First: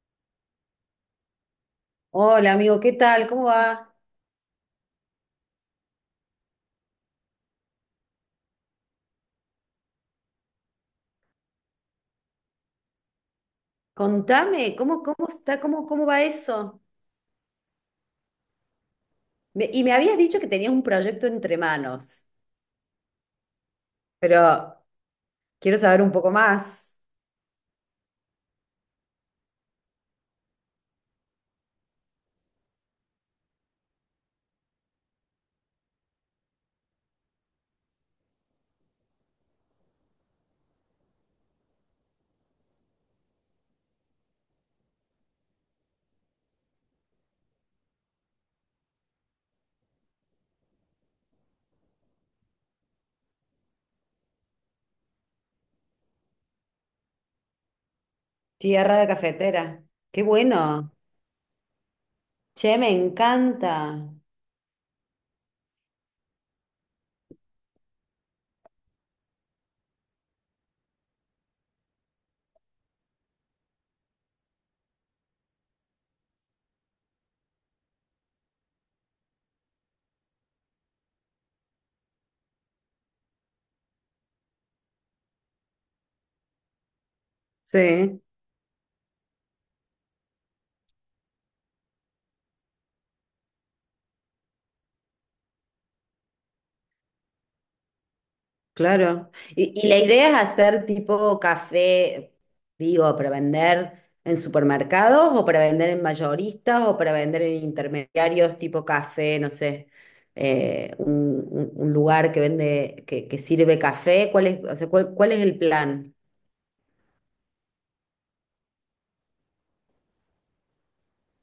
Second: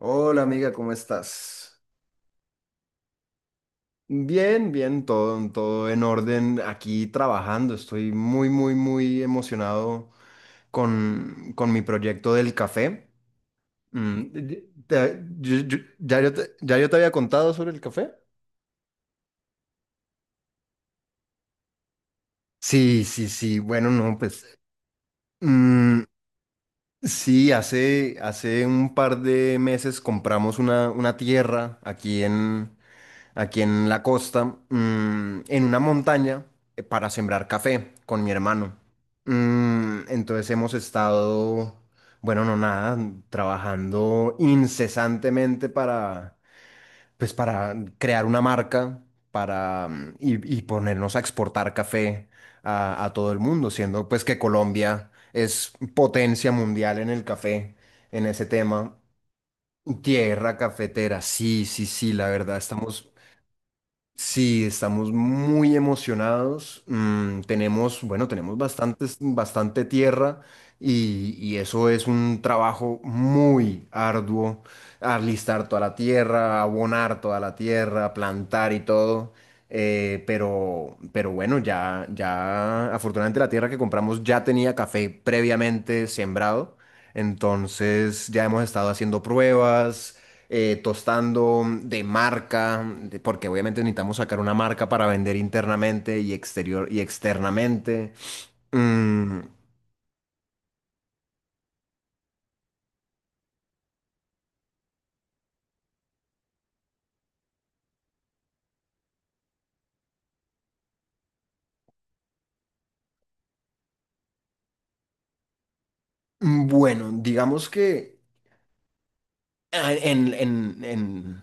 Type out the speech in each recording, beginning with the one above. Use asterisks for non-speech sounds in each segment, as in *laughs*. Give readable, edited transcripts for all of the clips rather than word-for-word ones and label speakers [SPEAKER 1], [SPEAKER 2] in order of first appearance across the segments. [SPEAKER 1] Hola amiga, ¿cómo estás?
[SPEAKER 2] Hola amigo, ¿qué tal? ¿Cómo va?
[SPEAKER 1] Bien, bien, todo en orden, aquí trabajando. Estoy muy, muy, muy emocionado con mi proyecto del café. Mm, y-
[SPEAKER 2] Contame, ¿cómo está? ¿Cómo va
[SPEAKER 1] ¿Ya
[SPEAKER 2] eso?
[SPEAKER 1] yo te había contado sobre el café?
[SPEAKER 2] Y me habías dicho que tenías un proyecto entre manos,
[SPEAKER 1] Sí, sí, sí. Bueno, no, pues
[SPEAKER 2] pero quiero saber
[SPEAKER 1] mm,
[SPEAKER 2] un poco más.
[SPEAKER 1] sí, hace un par de meses compramos una tierra aquí en la costa, en una montaña, para sembrar café con mi hermano. Entonces hemos estado, bueno, no nada, trabajando incesantemente para, pues para crear una marca para, y ponernos a exportar café a todo el mundo, siendo pues que Colombia es potencia mundial en el café, en ese tema.
[SPEAKER 2] Tierra de cafetera. Qué
[SPEAKER 1] Tierra
[SPEAKER 2] bueno.
[SPEAKER 1] cafetera, sí, sí, sí, la verdad,
[SPEAKER 2] Che, me
[SPEAKER 1] estamos.
[SPEAKER 2] encanta.
[SPEAKER 1] Sí, estamos muy emocionados. Tenemos, bueno, tenemos bastante tierra, y eso es un trabajo muy arduo. Alistar toda la tierra, abonar toda la tierra, plantar y todo. Pero bueno, ya, afortunadamente la tierra que compramos ya tenía café previamente sembrado.
[SPEAKER 2] Sí.
[SPEAKER 1] Entonces ya hemos estado haciendo pruebas, tostando de marca, porque obviamente necesitamos sacar una marca para vender internamente y exterior y externamente.
[SPEAKER 2] Claro.
[SPEAKER 1] Mm,
[SPEAKER 2] Y la idea es hacer tipo café, digo, para vender en supermercados o para vender en mayoristas o para vender en intermediarios tipo café, no sé, eh, un, un lugar que vende, que sirve café. ¿Cuál es, o sea, cuál, cuál es el plan?
[SPEAKER 1] bueno, digamos que, ah, en, en, en,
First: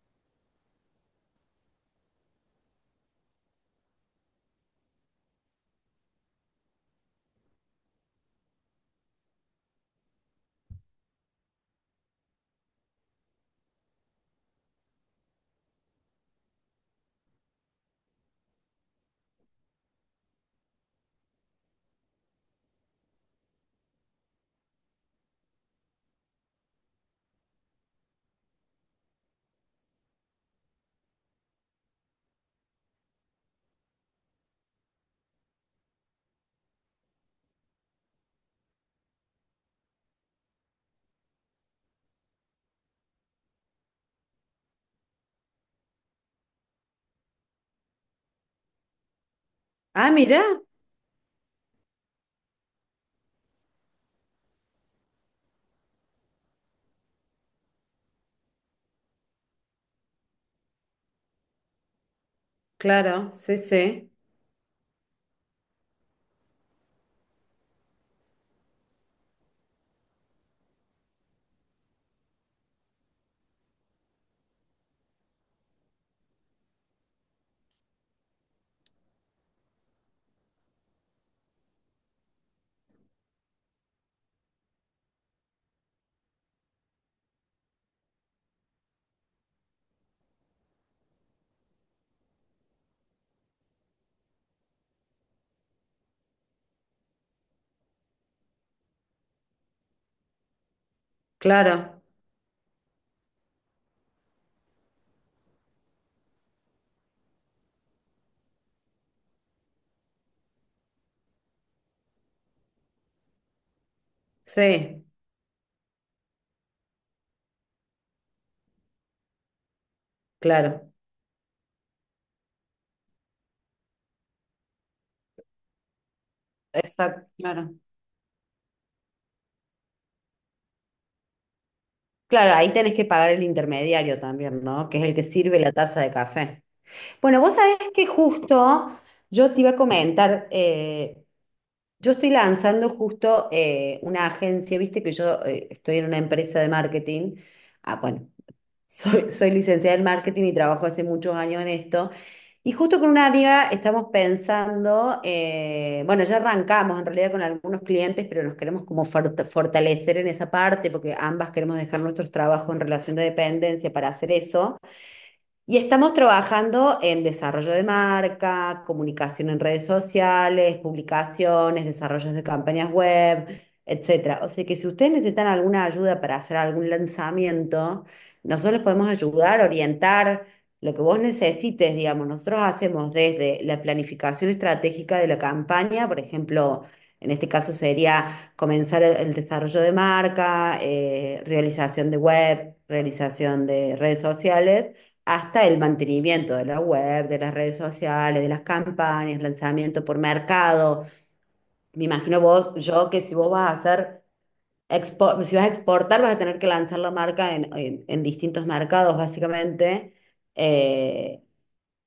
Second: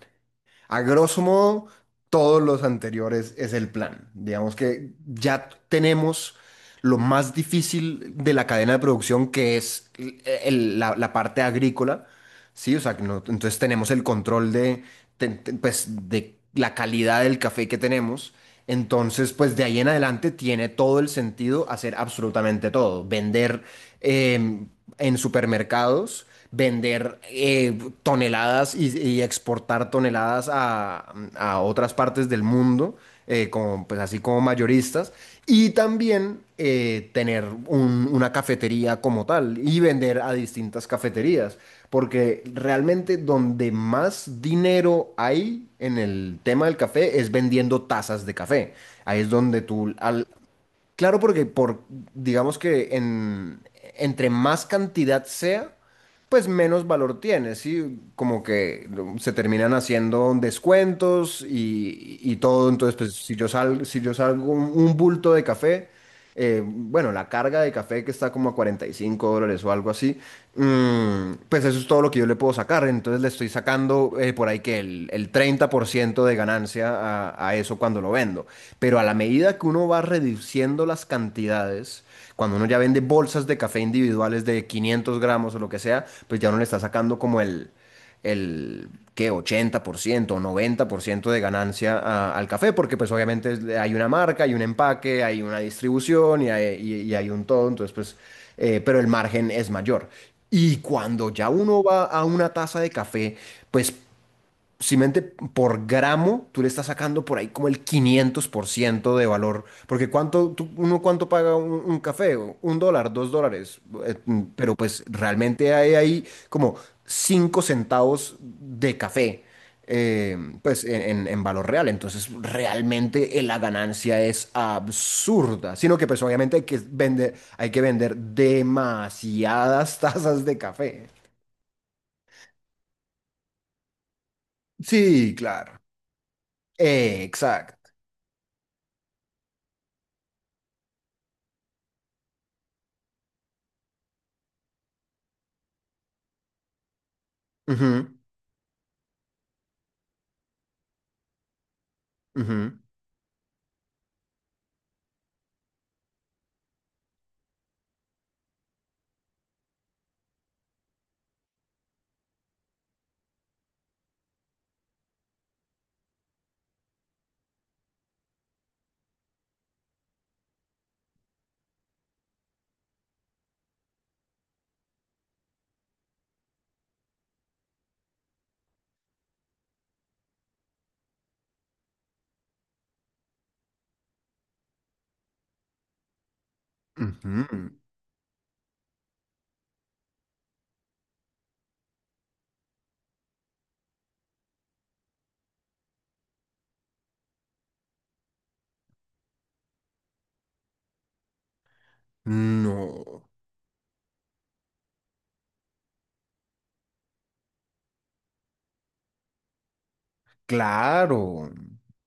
[SPEAKER 1] a grosso modo, todos los anteriores es el plan. Digamos que ya tenemos lo más difícil de la cadena de producción, que es la parte agrícola, ¿sí? O sea, que no- entonces tenemos el control de, pues, de la calidad del café que tenemos. Entonces, pues de ahí en adelante tiene todo el sentido hacer absolutamente todo. Vender em, en supermercados, vender toneladas, y exportar toneladas a otras partes del mundo, como, pues así como mayoristas, y también tener una cafetería como tal y vender a distintas cafeterías, porque realmente donde más dinero hay en el tema del café es vendiendo tazas de café. Ahí es donde
[SPEAKER 2] Ah, mira,
[SPEAKER 1] claro, digamos entre más cantidad sea, pues menos valor tiene, ¿sí? Como que se terminan haciendo descuentos y todo. Entonces, pues
[SPEAKER 2] claro,
[SPEAKER 1] si yo
[SPEAKER 2] sí,
[SPEAKER 1] salgo, si
[SPEAKER 2] sí,
[SPEAKER 1] yo salgo un bulto de café, bueno, la carga de café que está como a $45 o algo así, pues eso es todo lo que yo le puedo sacar. Entonces le estoy sacando por ahí que el 30% de ganancia a eso cuando lo vendo. Pero a la medida que uno va reduciendo las cantidades, cuando uno ya vende bolsas de café individuales de 500 gramos o lo que sea, pues ya uno le está sacando como el ¿qué? 80% o 90% de ganancia al café, porque pues obviamente hay una marca, hay un empaque, hay una distribución y hay, y hay un todo, entonces pues, pero el margen es mayor. Y cuando ya uno
[SPEAKER 2] claro,
[SPEAKER 1] va a una taza de café, pues simplemente por gramo, tú le estás sacando por ahí como el 500% de valor. Porque cuánto, uno cuánto paga un café, un dólar, dos dólares. Pero pues
[SPEAKER 2] sí,
[SPEAKER 1] realmente hay ahí como 5 centavos de café, pues
[SPEAKER 2] claro,
[SPEAKER 1] en valor real. Entonces realmente la ganancia es absurda. Sino que pues obviamente
[SPEAKER 2] exacto,
[SPEAKER 1] hay
[SPEAKER 2] claro.
[SPEAKER 1] que vender demasiadas *laughs* tazas de café.
[SPEAKER 2] Claro, ahí tenés que pagar el intermediario también, ¿no? Que es el que
[SPEAKER 1] Sí,
[SPEAKER 2] sirve la
[SPEAKER 1] claro.
[SPEAKER 2] taza de café. Bueno, vos sabés
[SPEAKER 1] Exacto.
[SPEAKER 2] que justo yo te iba a comentar, yo estoy lanzando justo una agencia, viste que yo estoy en una empresa de marketing, ah, bueno, *laughs* soy, soy licenciada en marketing y trabajo hace muchos años en esto, y
[SPEAKER 1] Ujú,
[SPEAKER 2] justo con una amiga estamos pensando, bueno, ya arrancamos en realidad con algunos clientes, pero nos queremos como fortalecer en esa parte, porque ambas queremos dejar nuestros trabajos en relación de dependencia para hacer eso. Y estamos trabajando en desarrollo de marca, comunicación en redes sociales, publicaciones, desarrollos de campañas web, etcétera. O sea que si ustedes necesitan alguna ayuda para hacer algún lanzamiento, nosotros les podemos ayudar, orientar lo que vos necesites, digamos. Nosotros hacemos desde la planificación estratégica de la campaña, por ejemplo, en este
[SPEAKER 1] ujú.
[SPEAKER 2] caso sería comenzar el desarrollo de marca, realización de web, realización de redes sociales hasta el mantenimiento de la web, de las redes sociales, de las campañas, lanzamiento por mercado. Me imagino vos, yo, que
[SPEAKER 1] No,
[SPEAKER 2] si vos vas a hacer, si vas a exportar, vas a tener que lanzar la marca en, en distintos mercados, básicamente. Eh,
[SPEAKER 1] claro,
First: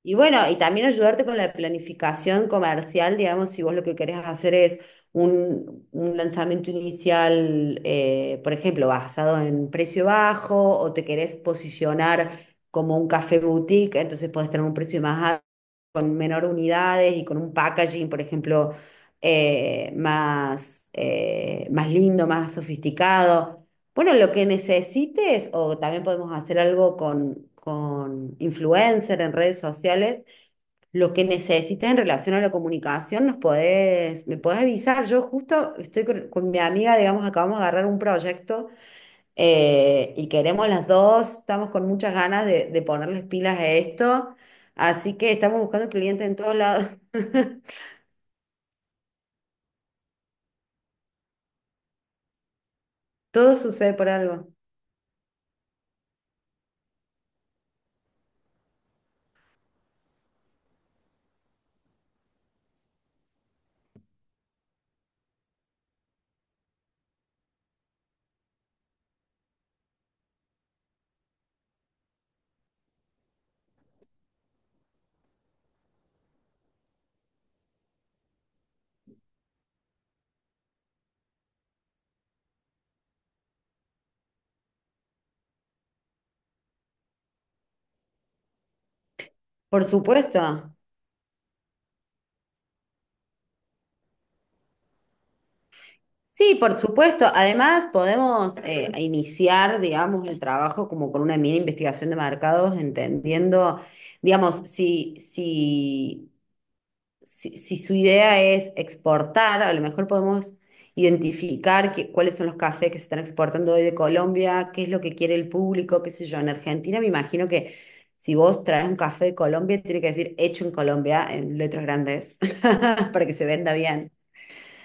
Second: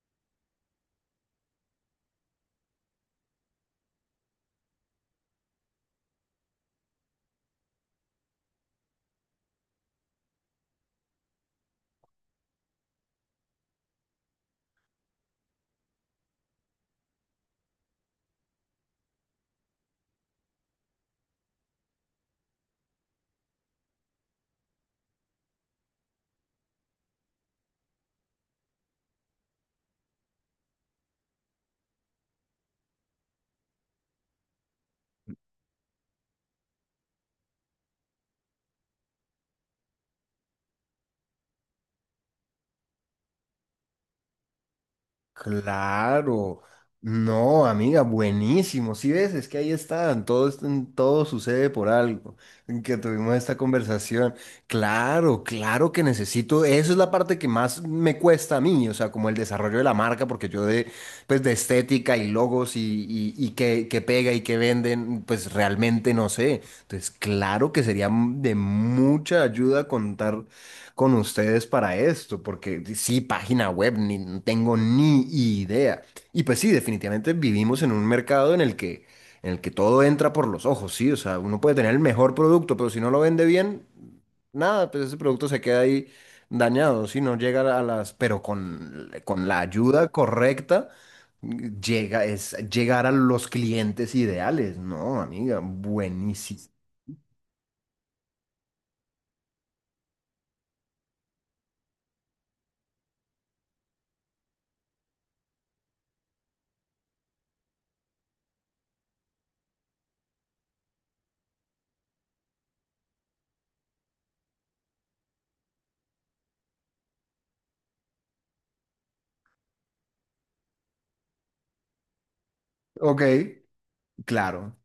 [SPEAKER 2] y bueno, y también ayudarte con la planificación comercial, digamos, si vos lo que querés hacer es un lanzamiento inicial, por ejemplo, basado en precio bajo o te querés posicionar como un café boutique, entonces podés tener un precio más alto, con menor unidades y con un packaging, por ejemplo, más, más lindo, más sofisticado. Bueno, lo que necesites, o también podemos hacer algo con influencer en redes sociales, lo que necesites en relación a la comunicación, nos podés, me podés avisar. Yo justo estoy con mi amiga, digamos, acabamos de agarrar un proyecto y queremos las dos, estamos con muchas ganas de ponerles pilas a esto, así que estamos buscando clientes en todos
[SPEAKER 1] claro.
[SPEAKER 2] lados. *laughs*
[SPEAKER 1] No, amiga, buenísimo. Si ves, es que ahí están, todo sucede por algo, en que tuvimos esta
[SPEAKER 2] Todo sucede por
[SPEAKER 1] conversación.
[SPEAKER 2] algo.
[SPEAKER 1] Claro, claro que necesito, eso es la parte que más me cuesta a mí, o sea, como el desarrollo de la marca, porque yo de, pues, de estética y logos y qué, qué pega y qué venden, pues realmente no sé. Entonces, claro que sería de mucha ayuda contar con ustedes para esto, porque sí, página web, ni no tengo ni idea. Y pues sí, definitivamente vivimos en un mercado en el que todo entra por los ojos, sí, o sea, uno puede tener el mejor producto, pero si no lo vende bien, nada, pues ese producto se queda ahí dañado, si no llega a las, pero con la
[SPEAKER 2] Por
[SPEAKER 1] ayuda
[SPEAKER 2] supuesto.
[SPEAKER 1] correcta. Llega, es llegar a los clientes ideales, ¿no, amiga?
[SPEAKER 2] Sí,
[SPEAKER 1] Buenísimo.
[SPEAKER 2] por supuesto. Además, podemos iniciar, digamos, el trabajo como con una mini investigación de mercados, entendiendo, digamos, si su idea es exportar, a lo mejor podemos identificar cuáles son los cafés que se están exportando hoy de Colombia, qué es lo que quiere el público, qué sé yo. En Argentina me imagino que si vos traes un café de Colombia, tiene que decir hecho en Colombia en letras grandes *laughs*
[SPEAKER 1] Ok,
[SPEAKER 2] para que se venda,
[SPEAKER 1] claro.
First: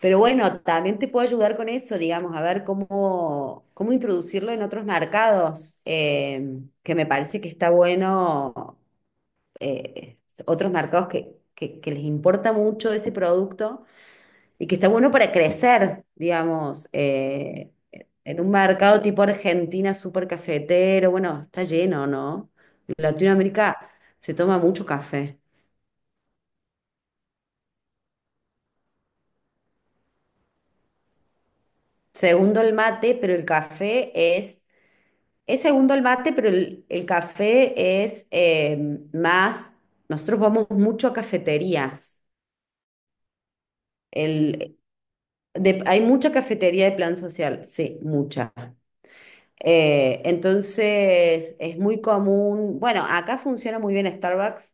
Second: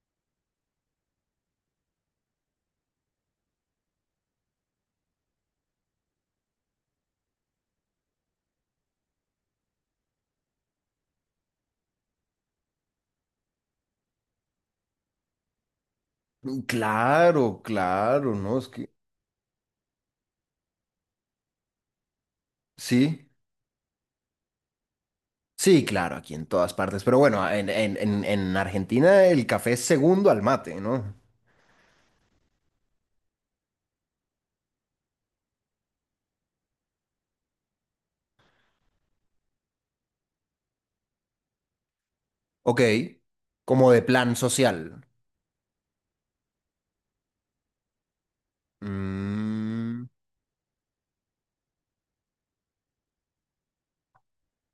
[SPEAKER 2] pero bueno, también te puedo ayudar con eso, digamos, a ver cómo, cómo introducirlo en otros mercados, que me parece que está bueno, eh, otros mercados que les importa mucho ese producto y que está bueno para crecer,
[SPEAKER 1] Mm,
[SPEAKER 2] digamos,
[SPEAKER 1] claro, claro,
[SPEAKER 2] en un
[SPEAKER 1] ¿no? Es que
[SPEAKER 2] mercado tipo Argentina, súper cafetero, bueno, está lleno, ¿no? En
[SPEAKER 1] sí,
[SPEAKER 2] Latinoamérica se toma mucho café.
[SPEAKER 1] sí, claro, aquí en todas partes. Pero bueno, en Argentina el café es segundo al mate, ¿no?
[SPEAKER 2] Segundo el mate, pero el café es. Es segundo el mate, pero el café es más, nosotros vamos mucho a cafeterías.
[SPEAKER 1] Ok, como de plan
[SPEAKER 2] El,
[SPEAKER 1] social.
[SPEAKER 2] hay mucha cafetería de plan social, sí, mucha.
[SPEAKER 1] Mm,
[SPEAKER 2] Entonces es muy común, bueno, acá funciona muy bien Starbucks,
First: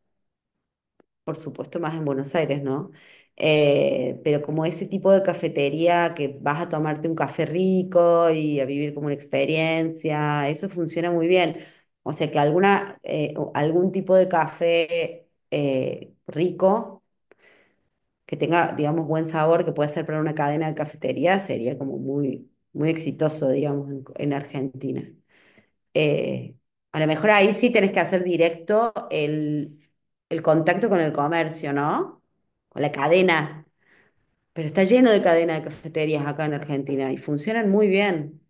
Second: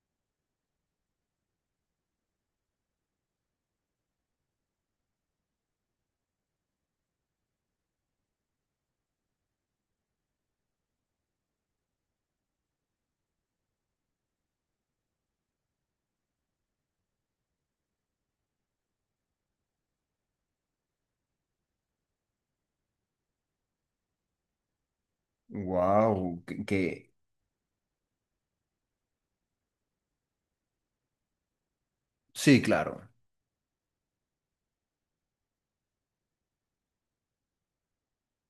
[SPEAKER 2] por supuesto, más en Buenos Aires, ¿no? Pero como ese tipo de cafetería que vas a tomarte un café rico y a vivir como una experiencia, eso funciona muy bien. O sea que alguna, o algún tipo de café rico, que tenga, digamos, buen sabor, que pueda ser para una cadena de cafetería, sería como muy, muy exitoso, digamos, en Argentina.
[SPEAKER 1] wow,
[SPEAKER 2] Eh, a lo mejor ahí sí tenés que hacer directo el contacto con el comercio, ¿no?
[SPEAKER 1] sí,
[SPEAKER 2] Con la
[SPEAKER 1] claro.
[SPEAKER 2] cadena. Pero está lleno de cadena de cafeterías acá en Argentina y funcionan muy bien.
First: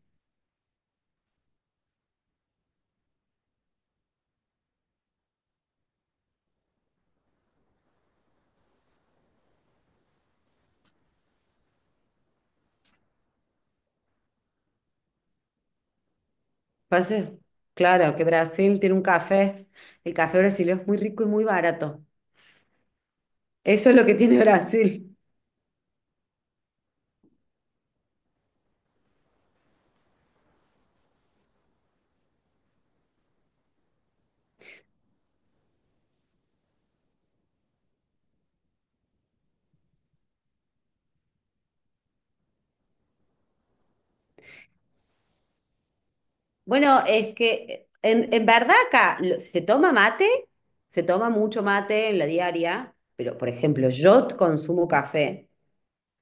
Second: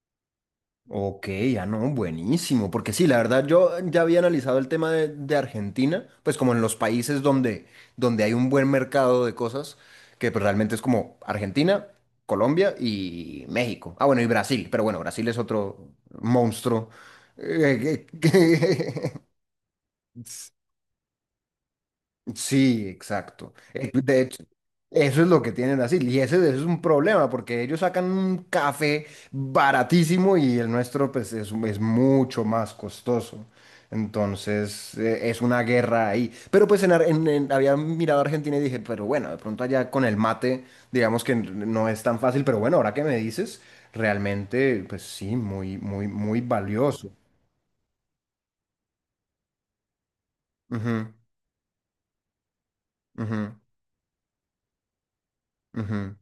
[SPEAKER 1] Ok, ya no, buenísimo, porque sí, la verdad yo ya había analizado el tema de Argentina, pues como en los países donde, donde hay un buen mercado de cosas, que pues, realmente es como Argentina, Colombia y México. Ah, bueno, y Brasil, pero bueno, Brasil es otro monstruo.
[SPEAKER 2] Pasa,
[SPEAKER 1] *laughs* eh,
[SPEAKER 2] claro, que
[SPEAKER 1] que-
[SPEAKER 2] Brasil tiene un
[SPEAKER 1] que-
[SPEAKER 2] café. El
[SPEAKER 1] *laughs*
[SPEAKER 2] café brasileño es muy rico y muy barato.
[SPEAKER 1] Sí, exacto.
[SPEAKER 2] Eso es lo que
[SPEAKER 1] De
[SPEAKER 2] tiene
[SPEAKER 1] hecho,
[SPEAKER 2] Brasil.
[SPEAKER 1] eso es lo que tienen así. Y ese es un problema, porque ellos sacan un café baratísimo y el nuestro pues, es mucho más costoso. Entonces, es una guerra ahí. Pero pues en, Ar- en- había mirado a Argentina y dije, pero bueno, de pronto allá con el mate, digamos que no es tan fácil, pero bueno, ahora que me dices, realmente, pues sí, muy, muy, muy
[SPEAKER 2] Bueno,
[SPEAKER 1] valioso.
[SPEAKER 2] es que en verdad acá se toma mate, se
[SPEAKER 1] Ujú,
[SPEAKER 2] toma mucho mate en la diaria, pero por
[SPEAKER 1] ujú,
[SPEAKER 2] ejemplo, yo consumo café
[SPEAKER 1] ujú.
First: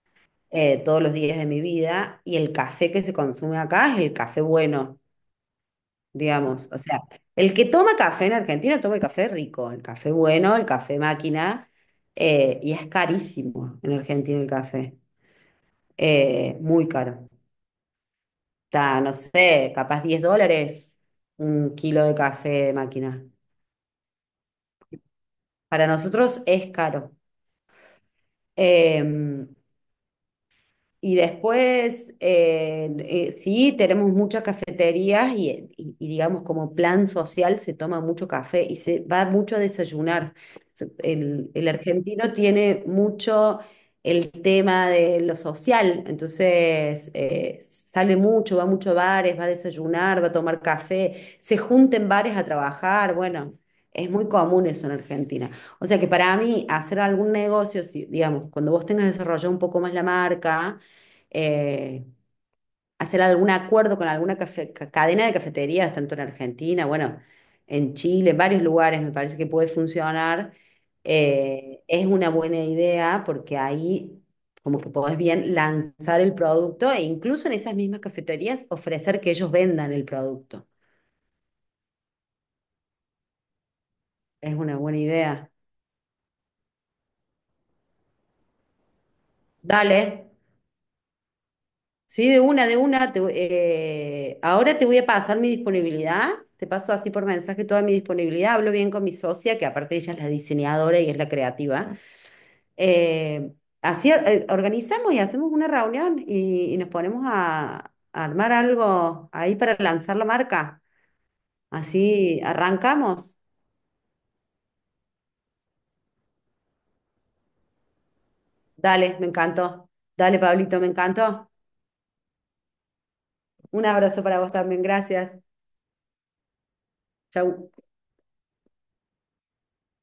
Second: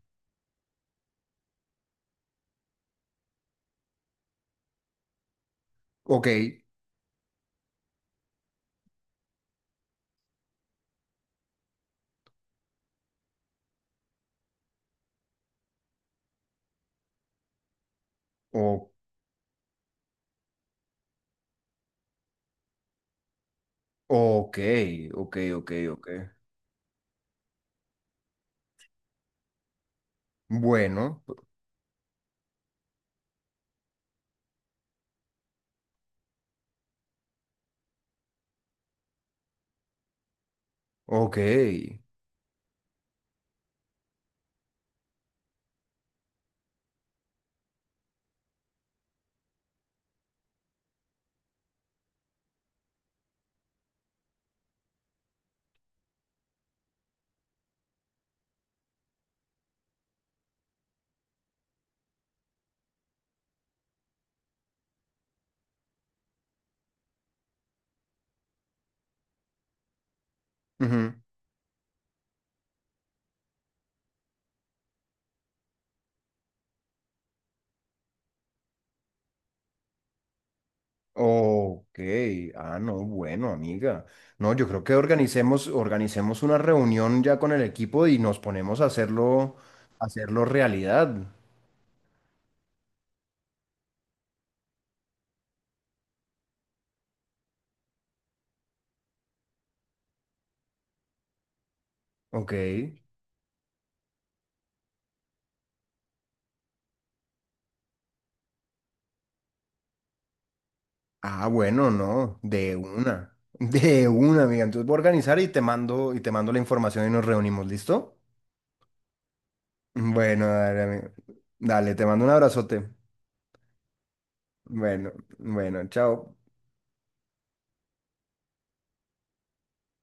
[SPEAKER 2] todos los días de mi vida y el café que se consume acá es el café bueno,
[SPEAKER 1] Ok,
[SPEAKER 2] digamos. O sea, el que toma café en Argentina toma el café rico, el café bueno, el café máquina, y es carísimo en Argentina el café, muy caro.
[SPEAKER 1] ok.
[SPEAKER 2] Está, no sé, capaz 10 dólares un kilo de café de máquina.
[SPEAKER 1] Ok, ok, ok,
[SPEAKER 2] Para
[SPEAKER 1] ok.
[SPEAKER 2] nosotros es caro. Eh, Y
[SPEAKER 1] Bueno,
[SPEAKER 2] después, sí, tenemos muchas cafeterías y, y digamos como plan social se toma mucho café y se va mucho a desayunar. Se-
[SPEAKER 1] ok.
[SPEAKER 2] El argentino tiene mucho el tema de lo social, entonces sale mucho, va mucho a bares, va a desayunar, va a tomar café, se junta en bares a trabajar, bueno, es muy común eso en Argentina. O sea que para mí hacer algún negocio, si, digamos, cuando vos tengas desarrollado un poco más la marca, eh, hacer algún acuerdo con alguna cadena de cafeterías, tanto en Argentina, bueno, en Chile, en varios lugares me parece que puede funcionar.
[SPEAKER 1] Ujú,
[SPEAKER 2] Es una buena idea porque ahí como que podés bien lanzar el producto e incluso en esas mismas cafeterías ofrecer que ellos vendan el producto.
[SPEAKER 1] ok. Ah, no, bueno, amiga. No,
[SPEAKER 2] Es
[SPEAKER 1] yo
[SPEAKER 2] una
[SPEAKER 1] creo que
[SPEAKER 2] buena idea.
[SPEAKER 1] organicemos, organicemos una reunión ya con el equipo y nos ponemos a hacerlo,
[SPEAKER 2] Dale.
[SPEAKER 1] hacerlo realidad.
[SPEAKER 2] Sí, de una, de una. Ahora te voy a pasar mi disponibilidad. Te paso así por mensaje toda mi disponibilidad. Hablo bien con mi socia, que aparte ella es la diseñadora y es la creativa.
[SPEAKER 1] Ok.
[SPEAKER 2] Eh, así organizamos y hacemos una reunión y nos ponemos a armar algo ahí para lanzar la marca.
[SPEAKER 1] Ah, bueno, no,
[SPEAKER 2] Así
[SPEAKER 1] de una.
[SPEAKER 2] arrancamos.
[SPEAKER 1] *laughs* De una, amiga. Entonces voy a organizar y te mando la información y nos reunimos, ¿listo?
[SPEAKER 2] Dale, me encantó. Dale,
[SPEAKER 1] Bueno,
[SPEAKER 2] Pablito,
[SPEAKER 1] dale,
[SPEAKER 2] me
[SPEAKER 1] amigo.
[SPEAKER 2] encantó.
[SPEAKER 1] Dale, te mando un abrazote.
[SPEAKER 2] Un abrazo para vos también.
[SPEAKER 1] Bueno,
[SPEAKER 2] Gracias.
[SPEAKER 1] bueno, chao.
[SPEAKER 2] Chau.